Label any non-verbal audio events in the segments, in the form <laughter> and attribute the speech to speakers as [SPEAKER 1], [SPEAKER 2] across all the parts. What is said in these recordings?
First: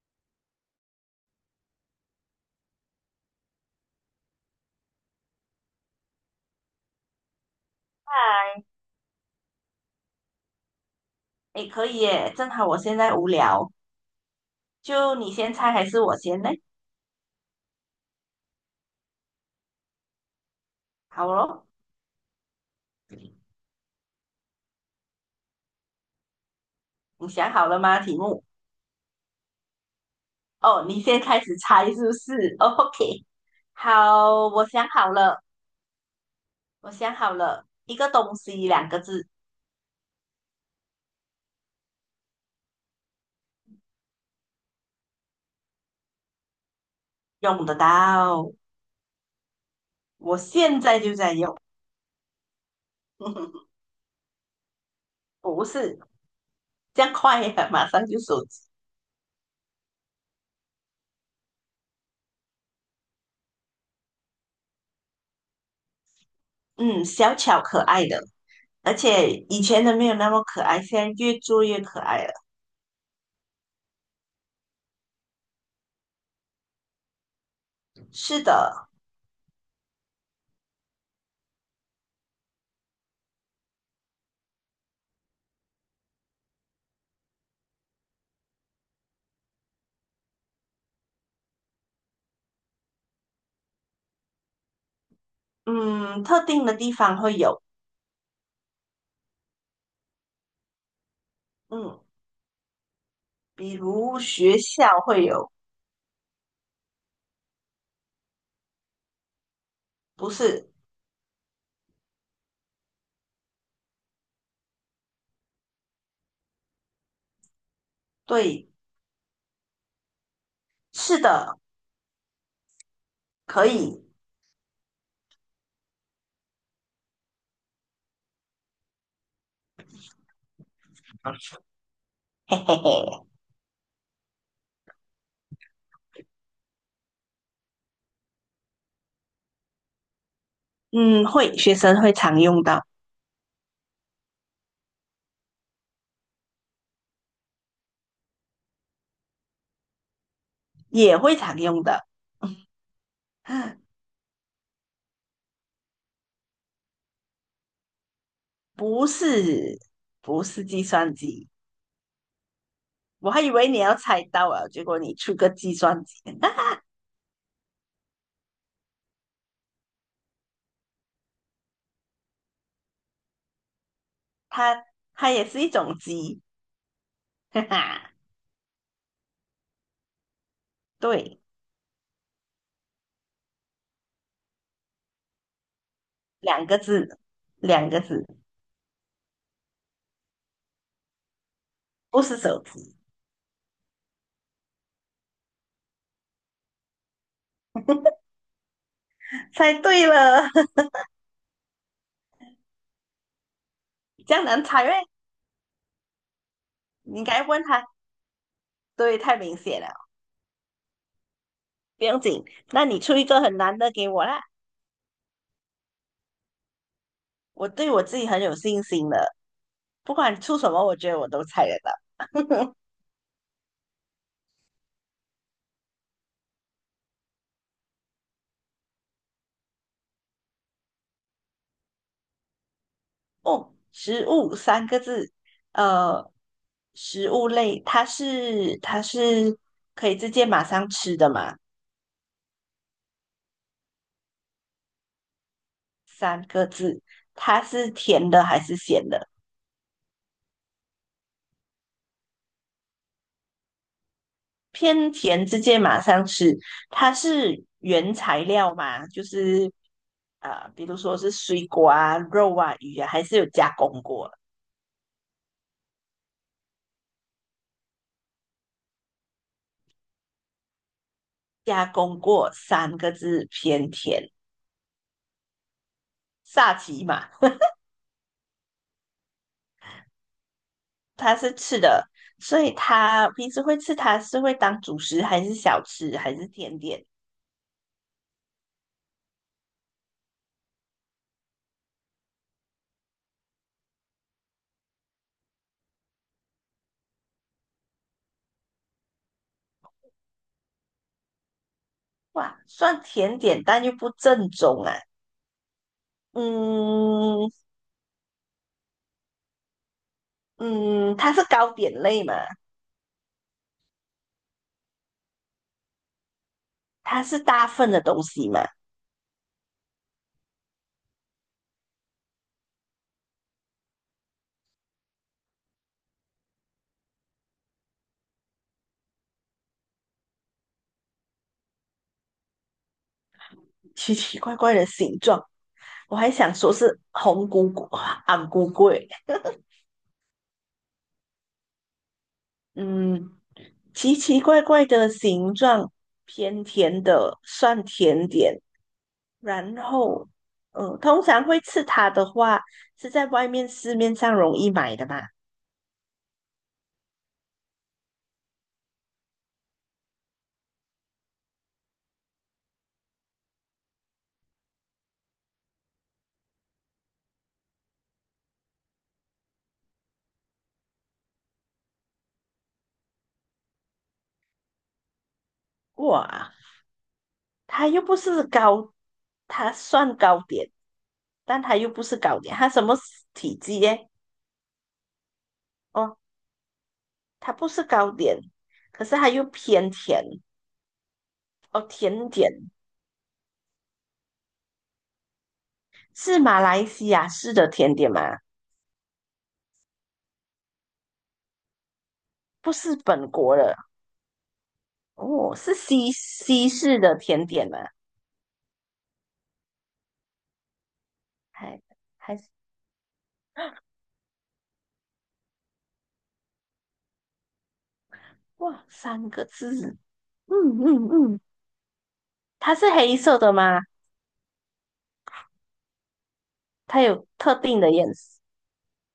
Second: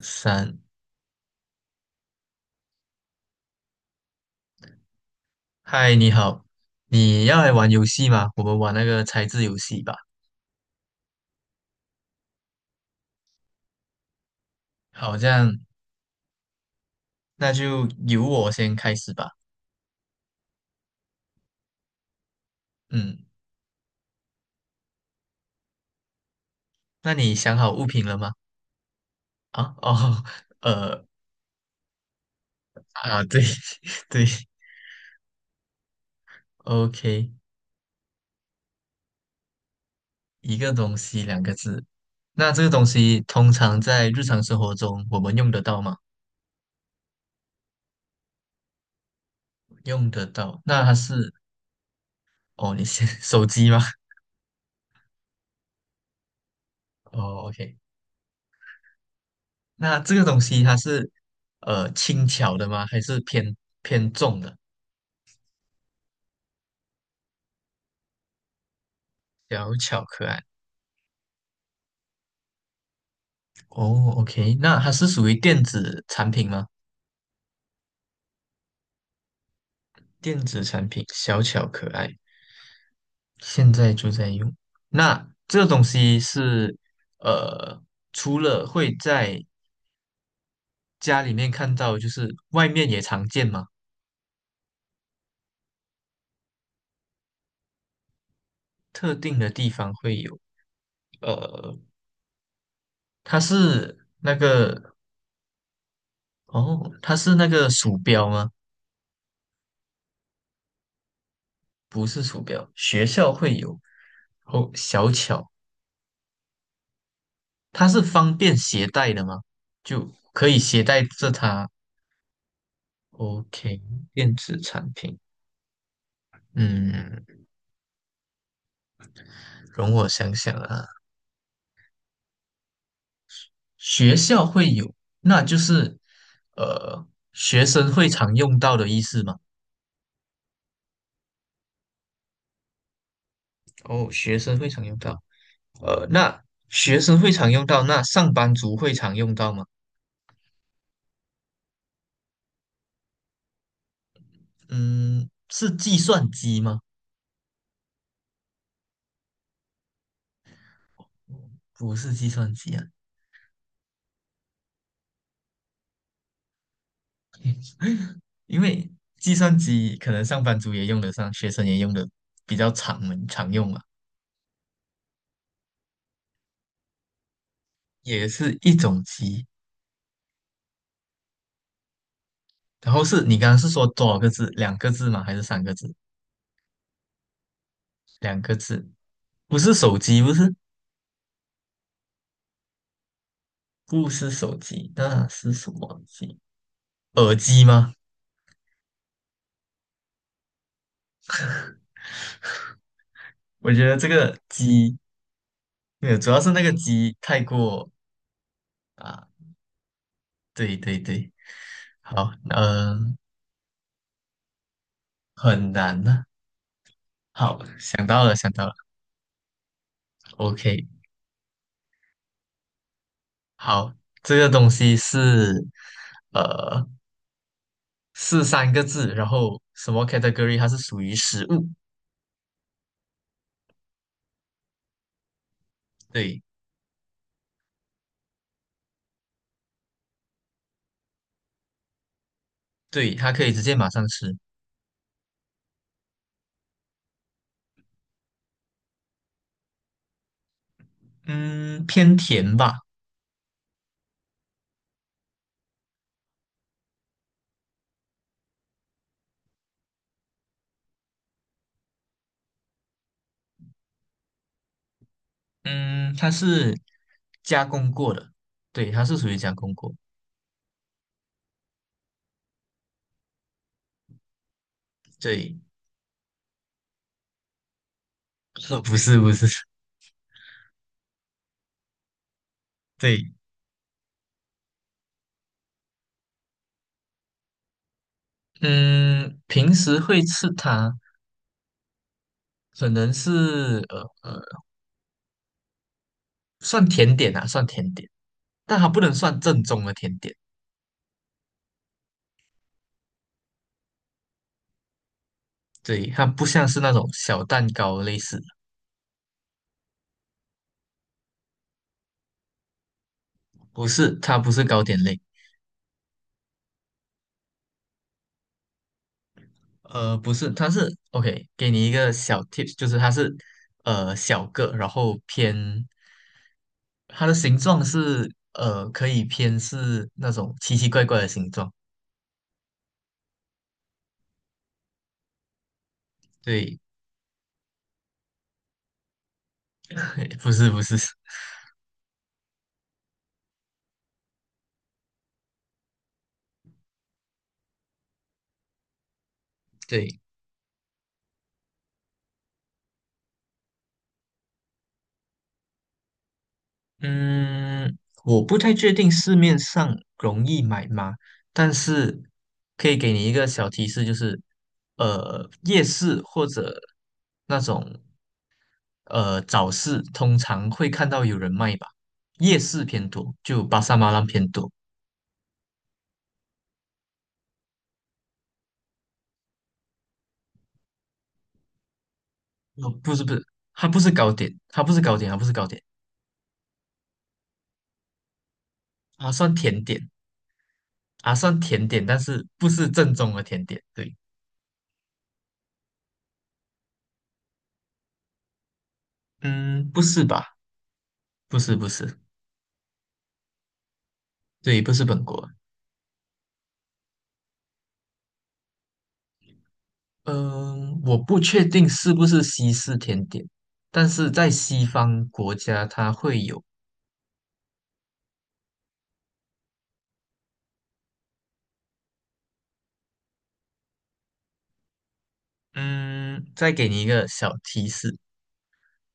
[SPEAKER 1] 三，嗨，你好，你要来玩游戏吗？我们玩那个猜字游戏吧。
[SPEAKER 2] 哎，可以耶，正好我现在无聊，就
[SPEAKER 1] 好，这
[SPEAKER 2] 你先
[SPEAKER 1] 样
[SPEAKER 2] 猜还是我先呢？
[SPEAKER 1] 那就由我先开始吧。
[SPEAKER 2] 好咯，
[SPEAKER 1] 嗯，那
[SPEAKER 2] 你
[SPEAKER 1] 你
[SPEAKER 2] 想
[SPEAKER 1] 想
[SPEAKER 2] 好
[SPEAKER 1] 好
[SPEAKER 2] 了
[SPEAKER 1] 物
[SPEAKER 2] 吗？
[SPEAKER 1] 品
[SPEAKER 2] 题
[SPEAKER 1] 了吗？
[SPEAKER 2] 目？
[SPEAKER 1] 啊，哦，<laughs>
[SPEAKER 2] 哦，你
[SPEAKER 1] 呃，
[SPEAKER 2] 先开始猜是不是哦 <laughs>
[SPEAKER 1] 啊，
[SPEAKER 2] ？OK，
[SPEAKER 1] 对 <laughs> 对
[SPEAKER 2] 好，我想好了，我想
[SPEAKER 1] ，OK，
[SPEAKER 2] 好了，一个东西两个字，
[SPEAKER 1] 一个东西两个字。那这个东西通常在日常生活中我们用得到吗？
[SPEAKER 2] 用得到，
[SPEAKER 1] 用得
[SPEAKER 2] 我
[SPEAKER 1] 到。
[SPEAKER 2] 现
[SPEAKER 1] 那它
[SPEAKER 2] 在就
[SPEAKER 1] 是，
[SPEAKER 2] 在用，
[SPEAKER 1] 哦，你先 <laughs> 手机
[SPEAKER 2] <laughs>
[SPEAKER 1] 吗？
[SPEAKER 2] 不是这样快
[SPEAKER 1] 哦
[SPEAKER 2] 呀，
[SPEAKER 1] ，OK。
[SPEAKER 2] 马上就手机，
[SPEAKER 1] 那这个东西它是轻巧的吗？还是偏重的？
[SPEAKER 2] 嗯，小巧可爱的，而且以
[SPEAKER 1] 小
[SPEAKER 2] 前的
[SPEAKER 1] 巧
[SPEAKER 2] 没有
[SPEAKER 1] 可
[SPEAKER 2] 那么
[SPEAKER 1] 爱。
[SPEAKER 2] 可爱，现在越做越可爱了。
[SPEAKER 1] 哦，OK，那它是属于电子产品吗？
[SPEAKER 2] 是的，
[SPEAKER 1] 电子产品小巧可爱，现在就在用。那这个东西是呃，除了会在家里面看到，就是外面也常见吗？
[SPEAKER 2] 嗯，特定的地方会有。
[SPEAKER 1] 特定的地方会有。呃，
[SPEAKER 2] 嗯，
[SPEAKER 1] 它
[SPEAKER 2] 比
[SPEAKER 1] 是
[SPEAKER 2] 如
[SPEAKER 1] 那
[SPEAKER 2] 学
[SPEAKER 1] 个
[SPEAKER 2] 校会有，
[SPEAKER 1] 哦，它是那个鼠标吗？
[SPEAKER 2] 不是，
[SPEAKER 1] 不是鼠标，学校会有。哦，小巧它是方便
[SPEAKER 2] 对，
[SPEAKER 1] 携带的吗？就可以携带
[SPEAKER 2] 是
[SPEAKER 1] 着
[SPEAKER 2] 的，
[SPEAKER 1] 它
[SPEAKER 2] 可
[SPEAKER 1] ？OK,
[SPEAKER 2] 以，
[SPEAKER 1] 电子产品，嗯，容我想想啊，
[SPEAKER 2] 嘿嘿嘿，
[SPEAKER 1] 学校会有，那就是呃，学生会常用到的意思吗？
[SPEAKER 2] 嗯，会，学生会常用到，
[SPEAKER 1] 哦，学生会常用到，那学生会常用到，那上班族会常用到吗？
[SPEAKER 2] 也会常用的，<laughs>
[SPEAKER 1] 嗯，是计算机吗？
[SPEAKER 2] 不是，不是计算机，
[SPEAKER 1] 不是计算机啊，
[SPEAKER 2] 我还以为你要猜到了，结果你出个计算机，<laughs>
[SPEAKER 1] 因为计算机可能上班族也用得上，学生也用的比较常门常用嘛，
[SPEAKER 2] 它它也是一种机，<laughs> 哈哈，
[SPEAKER 1] 也是一种机。
[SPEAKER 2] 对，
[SPEAKER 1] 然后是你刚刚是说多少个字？两个字吗？还是三个字？
[SPEAKER 2] 两个字，两个字，
[SPEAKER 1] 两个字，不是手机，
[SPEAKER 2] 不是手机，
[SPEAKER 1] 不是手机，那是什么机？耳机吗？
[SPEAKER 2] 猜对了，<laughs>
[SPEAKER 1] 我觉得这
[SPEAKER 2] 这
[SPEAKER 1] 个
[SPEAKER 2] 样难猜 <laughs> 咩？
[SPEAKER 1] 机，没有，主要是那个机
[SPEAKER 2] 你应该
[SPEAKER 1] 太
[SPEAKER 2] 问他，
[SPEAKER 1] 过
[SPEAKER 2] 对，
[SPEAKER 1] 啊，
[SPEAKER 2] 太明显了。
[SPEAKER 1] 对对对，
[SPEAKER 2] 不用
[SPEAKER 1] 好，
[SPEAKER 2] 紧，那你出
[SPEAKER 1] 嗯、
[SPEAKER 2] 一个很难的给我啦，
[SPEAKER 1] 很难呢、好，
[SPEAKER 2] 我对我
[SPEAKER 1] 想
[SPEAKER 2] 自
[SPEAKER 1] 到
[SPEAKER 2] 己
[SPEAKER 1] 了，
[SPEAKER 2] 很
[SPEAKER 1] 想
[SPEAKER 2] 有
[SPEAKER 1] 到了
[SPEAKER 2] 信心的，不管出什么，
[SPEAKER 1] ，OK,
[SPEAKER 2] 我觉得我都猜得到。<laughs>
[SPEAKER 1] 好，这个东西是呃是三个字，然后什么 category 它是属于食物，
[SPEAKER 2] 哦，食物三个字，呃，
[SPEAKER 1] 对
[SPEAKER 2] 食物类，它是可以直接马上吃的嘛？
[SPEAKER 1] 对，它可以直接马上吃，
[SPEAKER 2] 三个字，它是甜的还是咸的？
[SPEAKER 1] 嗯，偏甜吧，
[SPEAKER 2] 偏甜，直接马上吃。它是原材料嘛？就是啊、比如说是水果啊、肉啊、鱼啊，还是有加工过？
[SPEAKER 1] 嗯，它是加工过的，对，它是属于加工过，
[SPEAKER 2] 加工过三个字偏甜，
[SPEAKER 1] 对，
[SPEAKER 2] 萨琪玛
[SPEAKER 1] <laughs> 不是不是，
[SPEAKER 2] 它是吃的，所以
[SPEAKER 1] <laughs>
[SPEAKER 2] 它
[SPEAKER 1] 对，
[SPEAKER 2] 平时会吃它是会当主食还是小吃还是甜点？
[SPEAKER 1] 嗯，平时会吃它，可能是算甜点啊，算甜点，但它不能算正宗的甜点，
[SPEAKER 2] 哇，算甜点但又不正宗啊。
[SPEAKER 1] 对，它不像是那种小
[SPEAKER 2] 嗯
[SPEAKER 1] 蛋糕类似。
[SPEAKER 2] 嗯，它是糕点类嘛，
[SPEAKER 1] 不是，它不是糕点类，
[SPEAKER 2] 它是大份的东西嘛，
[SPEAKER 1] 不是，它是 OK,给你一个小 tips,就是它是小个，然后偏它的形状是可以偏是那种奇奇怪怪的形状，
[SPEAKER 2] 奇奇怪怪的形状。我还想说
[SPEAKER 1] 对，
[SPEAKER 2] 是红菇菇、昂菇菇欸，
[SPEAKER 1] <laughs> 不是不是，
[SPEAKER 2] 嗯，奇奇怪怪的形状，偏甜的，算甜点，然
[SPEAKER 1] 对，
[SPEAKER 2] 后，通常会吃它的话，是在外面市面上容易买的嘛。
[SPEAKER 1] 嗯，我不太确定市面上容易买吗，但是可以给你一个小提示，就是夜市或者那种早市通常会看到有人卖吧，夜市偏多，就巴沙马兰偏多。
[SPEAKER 2] 哇，它又不是糕，它算糕点，但它又不是糕点，它什
[SPEAKER 1] 哦，
[SPEAKER 2] 么
[SPEAKER 1] 不是不是，
[SPEAKER 2] 体积
[SPEAKER 1] 它不
[SPEAKER 2] 耶？
[SPEAKER 1] 是糕点，它不是糕点，它不是糕点，
[SPEAKER 2] 哦，它不是糕点，可是它
[SPEAKER 1] 啊，
[SPEAKER 2] 又
[SPEAKER 1] 算甜
[SPEAKER 2] 偏
[SPEAKER 1] 点，
[SPEAKER 2] 甜
[SPEAKER 1] 啊，算
[SPEAKER 2] 哦，
[SPEAKER 1] 甜点，但
[SPEAKER 2] 甜
[SPEAKER 1] 是
[SPEAKER 2] 点
[SPEAKER 1] 不是正宗的甜点。对，
[SPEAKER 2] 是马来西亚式的甜点吗？
[SPEAKER 1] 嗯，不是吧？不是不是，
[SPEAKER 2] 不是本国的
[SPEAKER 1] 对，不是本国。
[SPEAKER 2] 哦，是西西式的甜点吗？
[SPEAKER 1] 嗯、我不确
[SPEAKER 2] 还
[SPEAKER 1] 定是不
[SPEAKER 2] 还
[SPEAKER 1] 是西式甜点，但是在西方国家它会有。
[SPEAKER 2] 哇，三个字，嗯嗯嗯。它是黑色的吗？
[SPEAKER 1] 嗯，再给
[SPEAKER 2] 它
[SPEAKER 1] 你一个
[SPEAKER 2] 有
[SPEAKER 1] 小
[SPEAKER 2] 特定
[SPEAKER 1] 提
[SPEAKER 2] 的颜
[SPEAKER 1] 示，
[SPEAKER 2] 色？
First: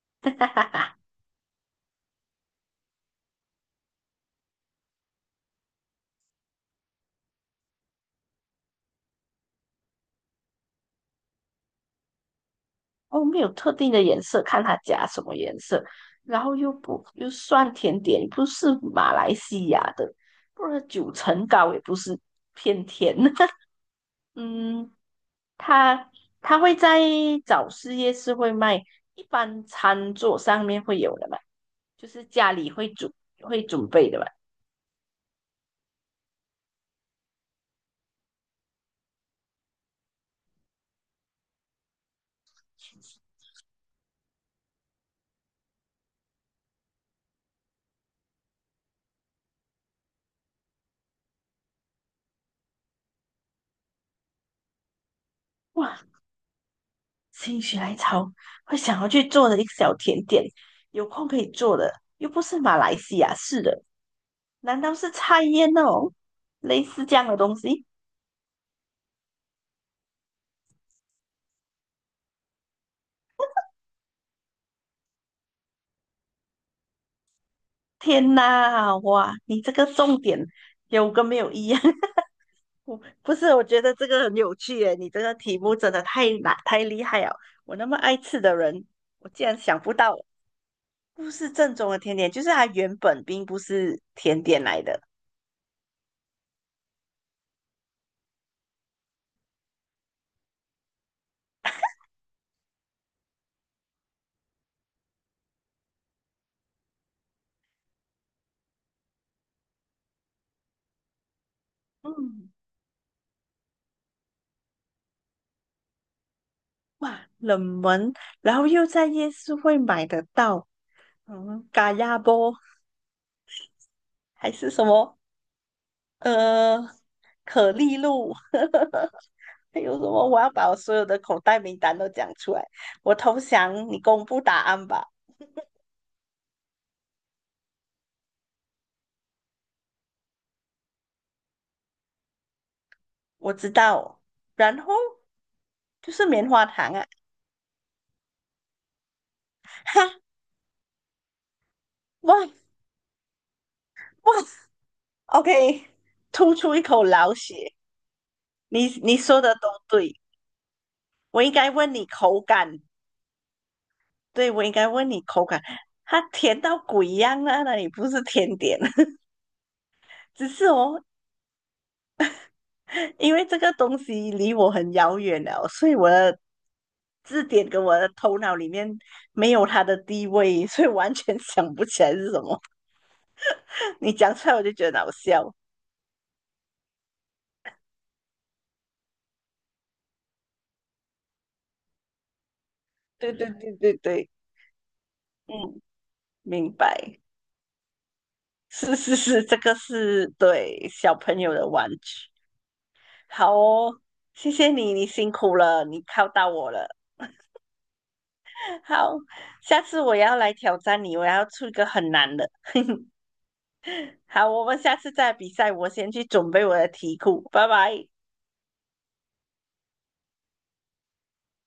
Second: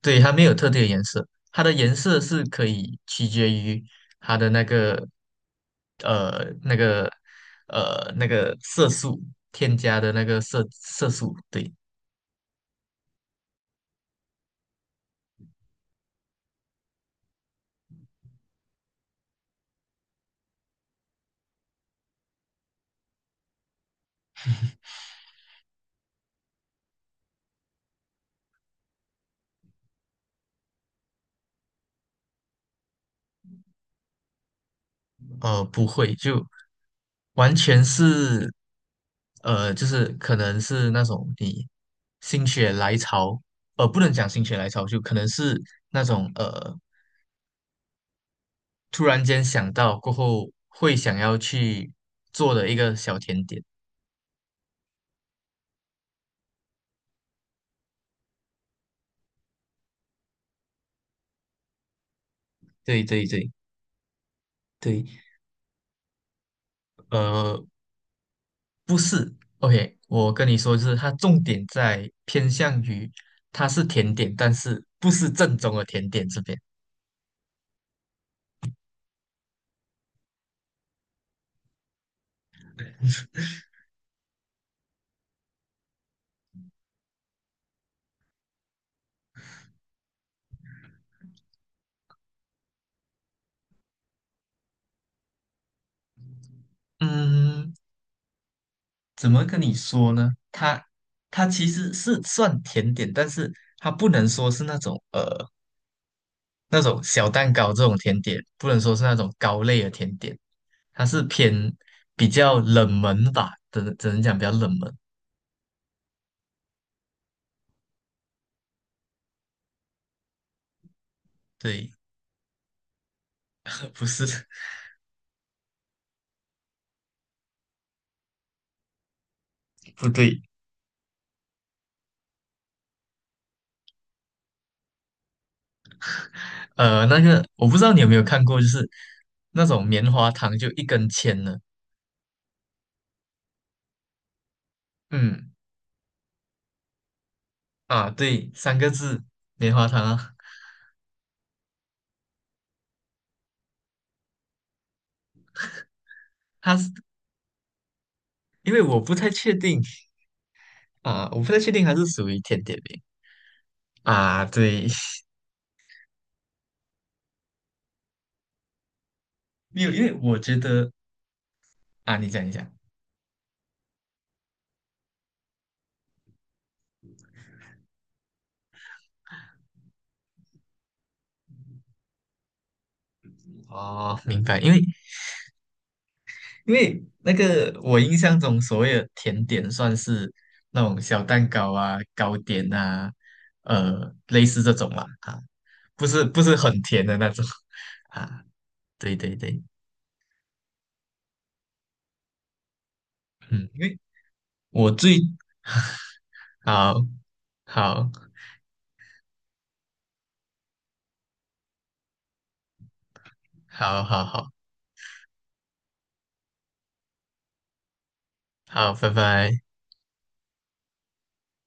[SPEAKER 1] 对，它没有特定的
[SPEAKER 2] <laughs>
[SPEAKER 1] 颜色，它的颜色是可以取决于它的那个那个那个色素添加的那个色素，对，
[SPEAKER 2] 哦，没有特定的颜色，看它加什么颜色。然后又不又算甜点，不是马来西亚的，不然九层糕也不是偏甜。<laughs> 嗯，它它会在早市夜市会卖，一般餐桌上面会有的嘛，就是家里会准备的嘛。
[SPEAKER 1] 呃不会就完全是就是可能是那种你心血来潮，不能讲心血来潮，就可能是那种突然间想到过后会想要去做的一个小甜点，
[SPEAKER 2] 哇，心血来潮会想要去做的一个小甜点，有空可以做的，又不是马来
[SPEAKER 1] 对
[SPEAKER 2] 西
[SPEAKER 1] 对
[SPEAKER 2] 亚
[SPEAKER 1] 对。
[SPEAKER 2] 是的，难道
[SPEAKER 1] 对，
[SPEAKER 2] 是菜叶那种类似这样的东
[SPEAKER 1] 呃，
[SPEAKER 2] 西？
[SPEAKER 1] 不是，OK,我跟你说，就是它重点在偏向于它是甜点，但是不是正宗的甜点这边。
[SPEAKER 2] 天呐，哇，你这个重点有跟没有一样？<laughs> 我不是，我觉得这个很有趣耶，你这个题目真的太难太厉害了。我那么爱吃的人，我竟然想不到不是正宗的甜点，就是它原本并不是甜点来的。
[SPEAKER 1] 嗯，怎么跟你说呢？它其实是算甜点，但是它不能说是那种那种小蛋糕这种甜点，不能说是那种糕类的甜点，它是偏比
[SPEAKER 2] 嗯，
[SPEAKER 1] 较冷门吧，只能讲比较冷门。
[SPEAKER 2] 哇，冷门，然后又在夜市会买得到，嗯，
[SPEAKER 1] 对，
[SPEAKER 2] 嘎亚波
[SPEAKER 1] 呃不是，
[SPEAKER 2] 还是什么，呃，可丽露，<laughs> 还有
[SPEAKER 1] <laughs>
[SPEAKER 2] 什
[SPEAKER 1] 不
[SPEAKER 2] 么？
[SPEAKER 1] 对，
[SPEAKER 2] 我要把我所有的口袋名单都讲出来。我投降，你公布答案吧。
[SPEAKER 1] 呃，那个我不知道你有没有看过，就是那种棉花糖，就一根签的。
[SPEAKER 2] 我知道，然后
[SPEAKER 1] 嗯，
[SPEAKER 2] 就是棉花糖啊，
[SPEAKER 1] 啊，对，三个字，棉花糖
[SPEAKER 2] 哈，
[SPEAKER 1] 啊。
[SPEAKER 2] 哇哇，OK，吐出
[SPEAKER 1] 它
[SPEAKER 2] 一
[SPEAKER 1] 是
[SPEAKER 2] 口老血。
[SPEAKER 1] 因为
[SPEAKER 2] 你
[SPEAKER 1] 我不
[SPEAKER 2] 你
[SPEAKER 1] 太
[SPEAKER 2] 说的
[SPEAKER 1] 确
[SPEAKER 2] 都
[SPEAKER 1] 定
[SPEAKER 2] 对，
[SPEAKER 1] 啊，我
[SPEAKER 2] 我
[SPEAKER 1] 不
[SPEAKER 2] 应
[SPEAKER 1] 太确
[SPEAKER 2] 该
[SPEAKER 1] 定它
[SPEAKER 2] 问你
[SPEAKER 1] 是属于
[SPEAKER 2] 口
[SPEAKER 1] 甜点
[SPEAKER 2] 感
[SPEAKER 1] 饼啊。
[SPEAKER 2] 对，我应
[SPEAKER 1] 对，
[SPEAKER 2] 该问你口感，它甜到鬼一样啊！那里不是甜点，<laughs>
[SPEAKER 1] <laughs> 没有，因为我
[SPEAKER 2] 只
[SPEAKER 1] 觉
[SPEAKER 2] 是
[SPEAKER 1] 得
[SPEAKER 2] 哦，
[SPEAKER 1] 啊，你讲一下
[SPEAKER 2] 因为这个东西离我很遥远了，所以我的字典跟我的头脑里面没有它的地位，所以完全想不起来是什么。<laughs> 你
[SPEAKER 1] 哦，
[SPEAKER 2] 讲
[SPEAKER 1] 明
[SPEAKER 2] 出来
[SPEAKER 1] 白。
[SPEAKER 2] 我
[SPEAKER 1] 因
[SPEAKER 2] 就
[SPEAKER 1] 为
[SPEAKER 2] 觉得好笑。
[SPEAKER 1] 因为那个我印象中所谓的甜点算是那种小蛋糕啊、糕点啊，
[SPEAKER 2] 对对对对对，
[SPEAKER 1] 类似这种啦啊，
[SPEAKER 2] 嗯，
[SPEAKER 1] 不是不是
[SPEAKER 2] 明
[SPEAKER 1] 很甜的
[SPEAKER 2] 白，
[SPEAKER 1] 那种 <laughs> 啊。
[SPEAKER 2] 是
[SPEAKER 1] 对
[SPEAKER 2] 是
[SPEAKER 1] 对
[SPEAKER 2] 是，这
[SPEAKER 1] 对，
[SPEAKER 2] 个是对小朋友的玩具。好
[SPEAKER 1] 嗯，因为
[SPEAKER 2] 哦，谢谢
[SPEAKER 1] 我
[SPEAKER 2] 你，你
[SPEAKER 1] 最
[SPEAKER 2] 辛苦了，你靠到我了。
[SPEAKER 1] 好好
[SPEAKER 2] <laughs> 好，下次我要来挑战你，我要出一个很难的。<laughs>
[SPEAKER 1] 好好好
[SPEAKER 2] 好，我们下次再比赛，我先去准备我的题库，拜拜。
[SPEAKER 1] 好，拜拜。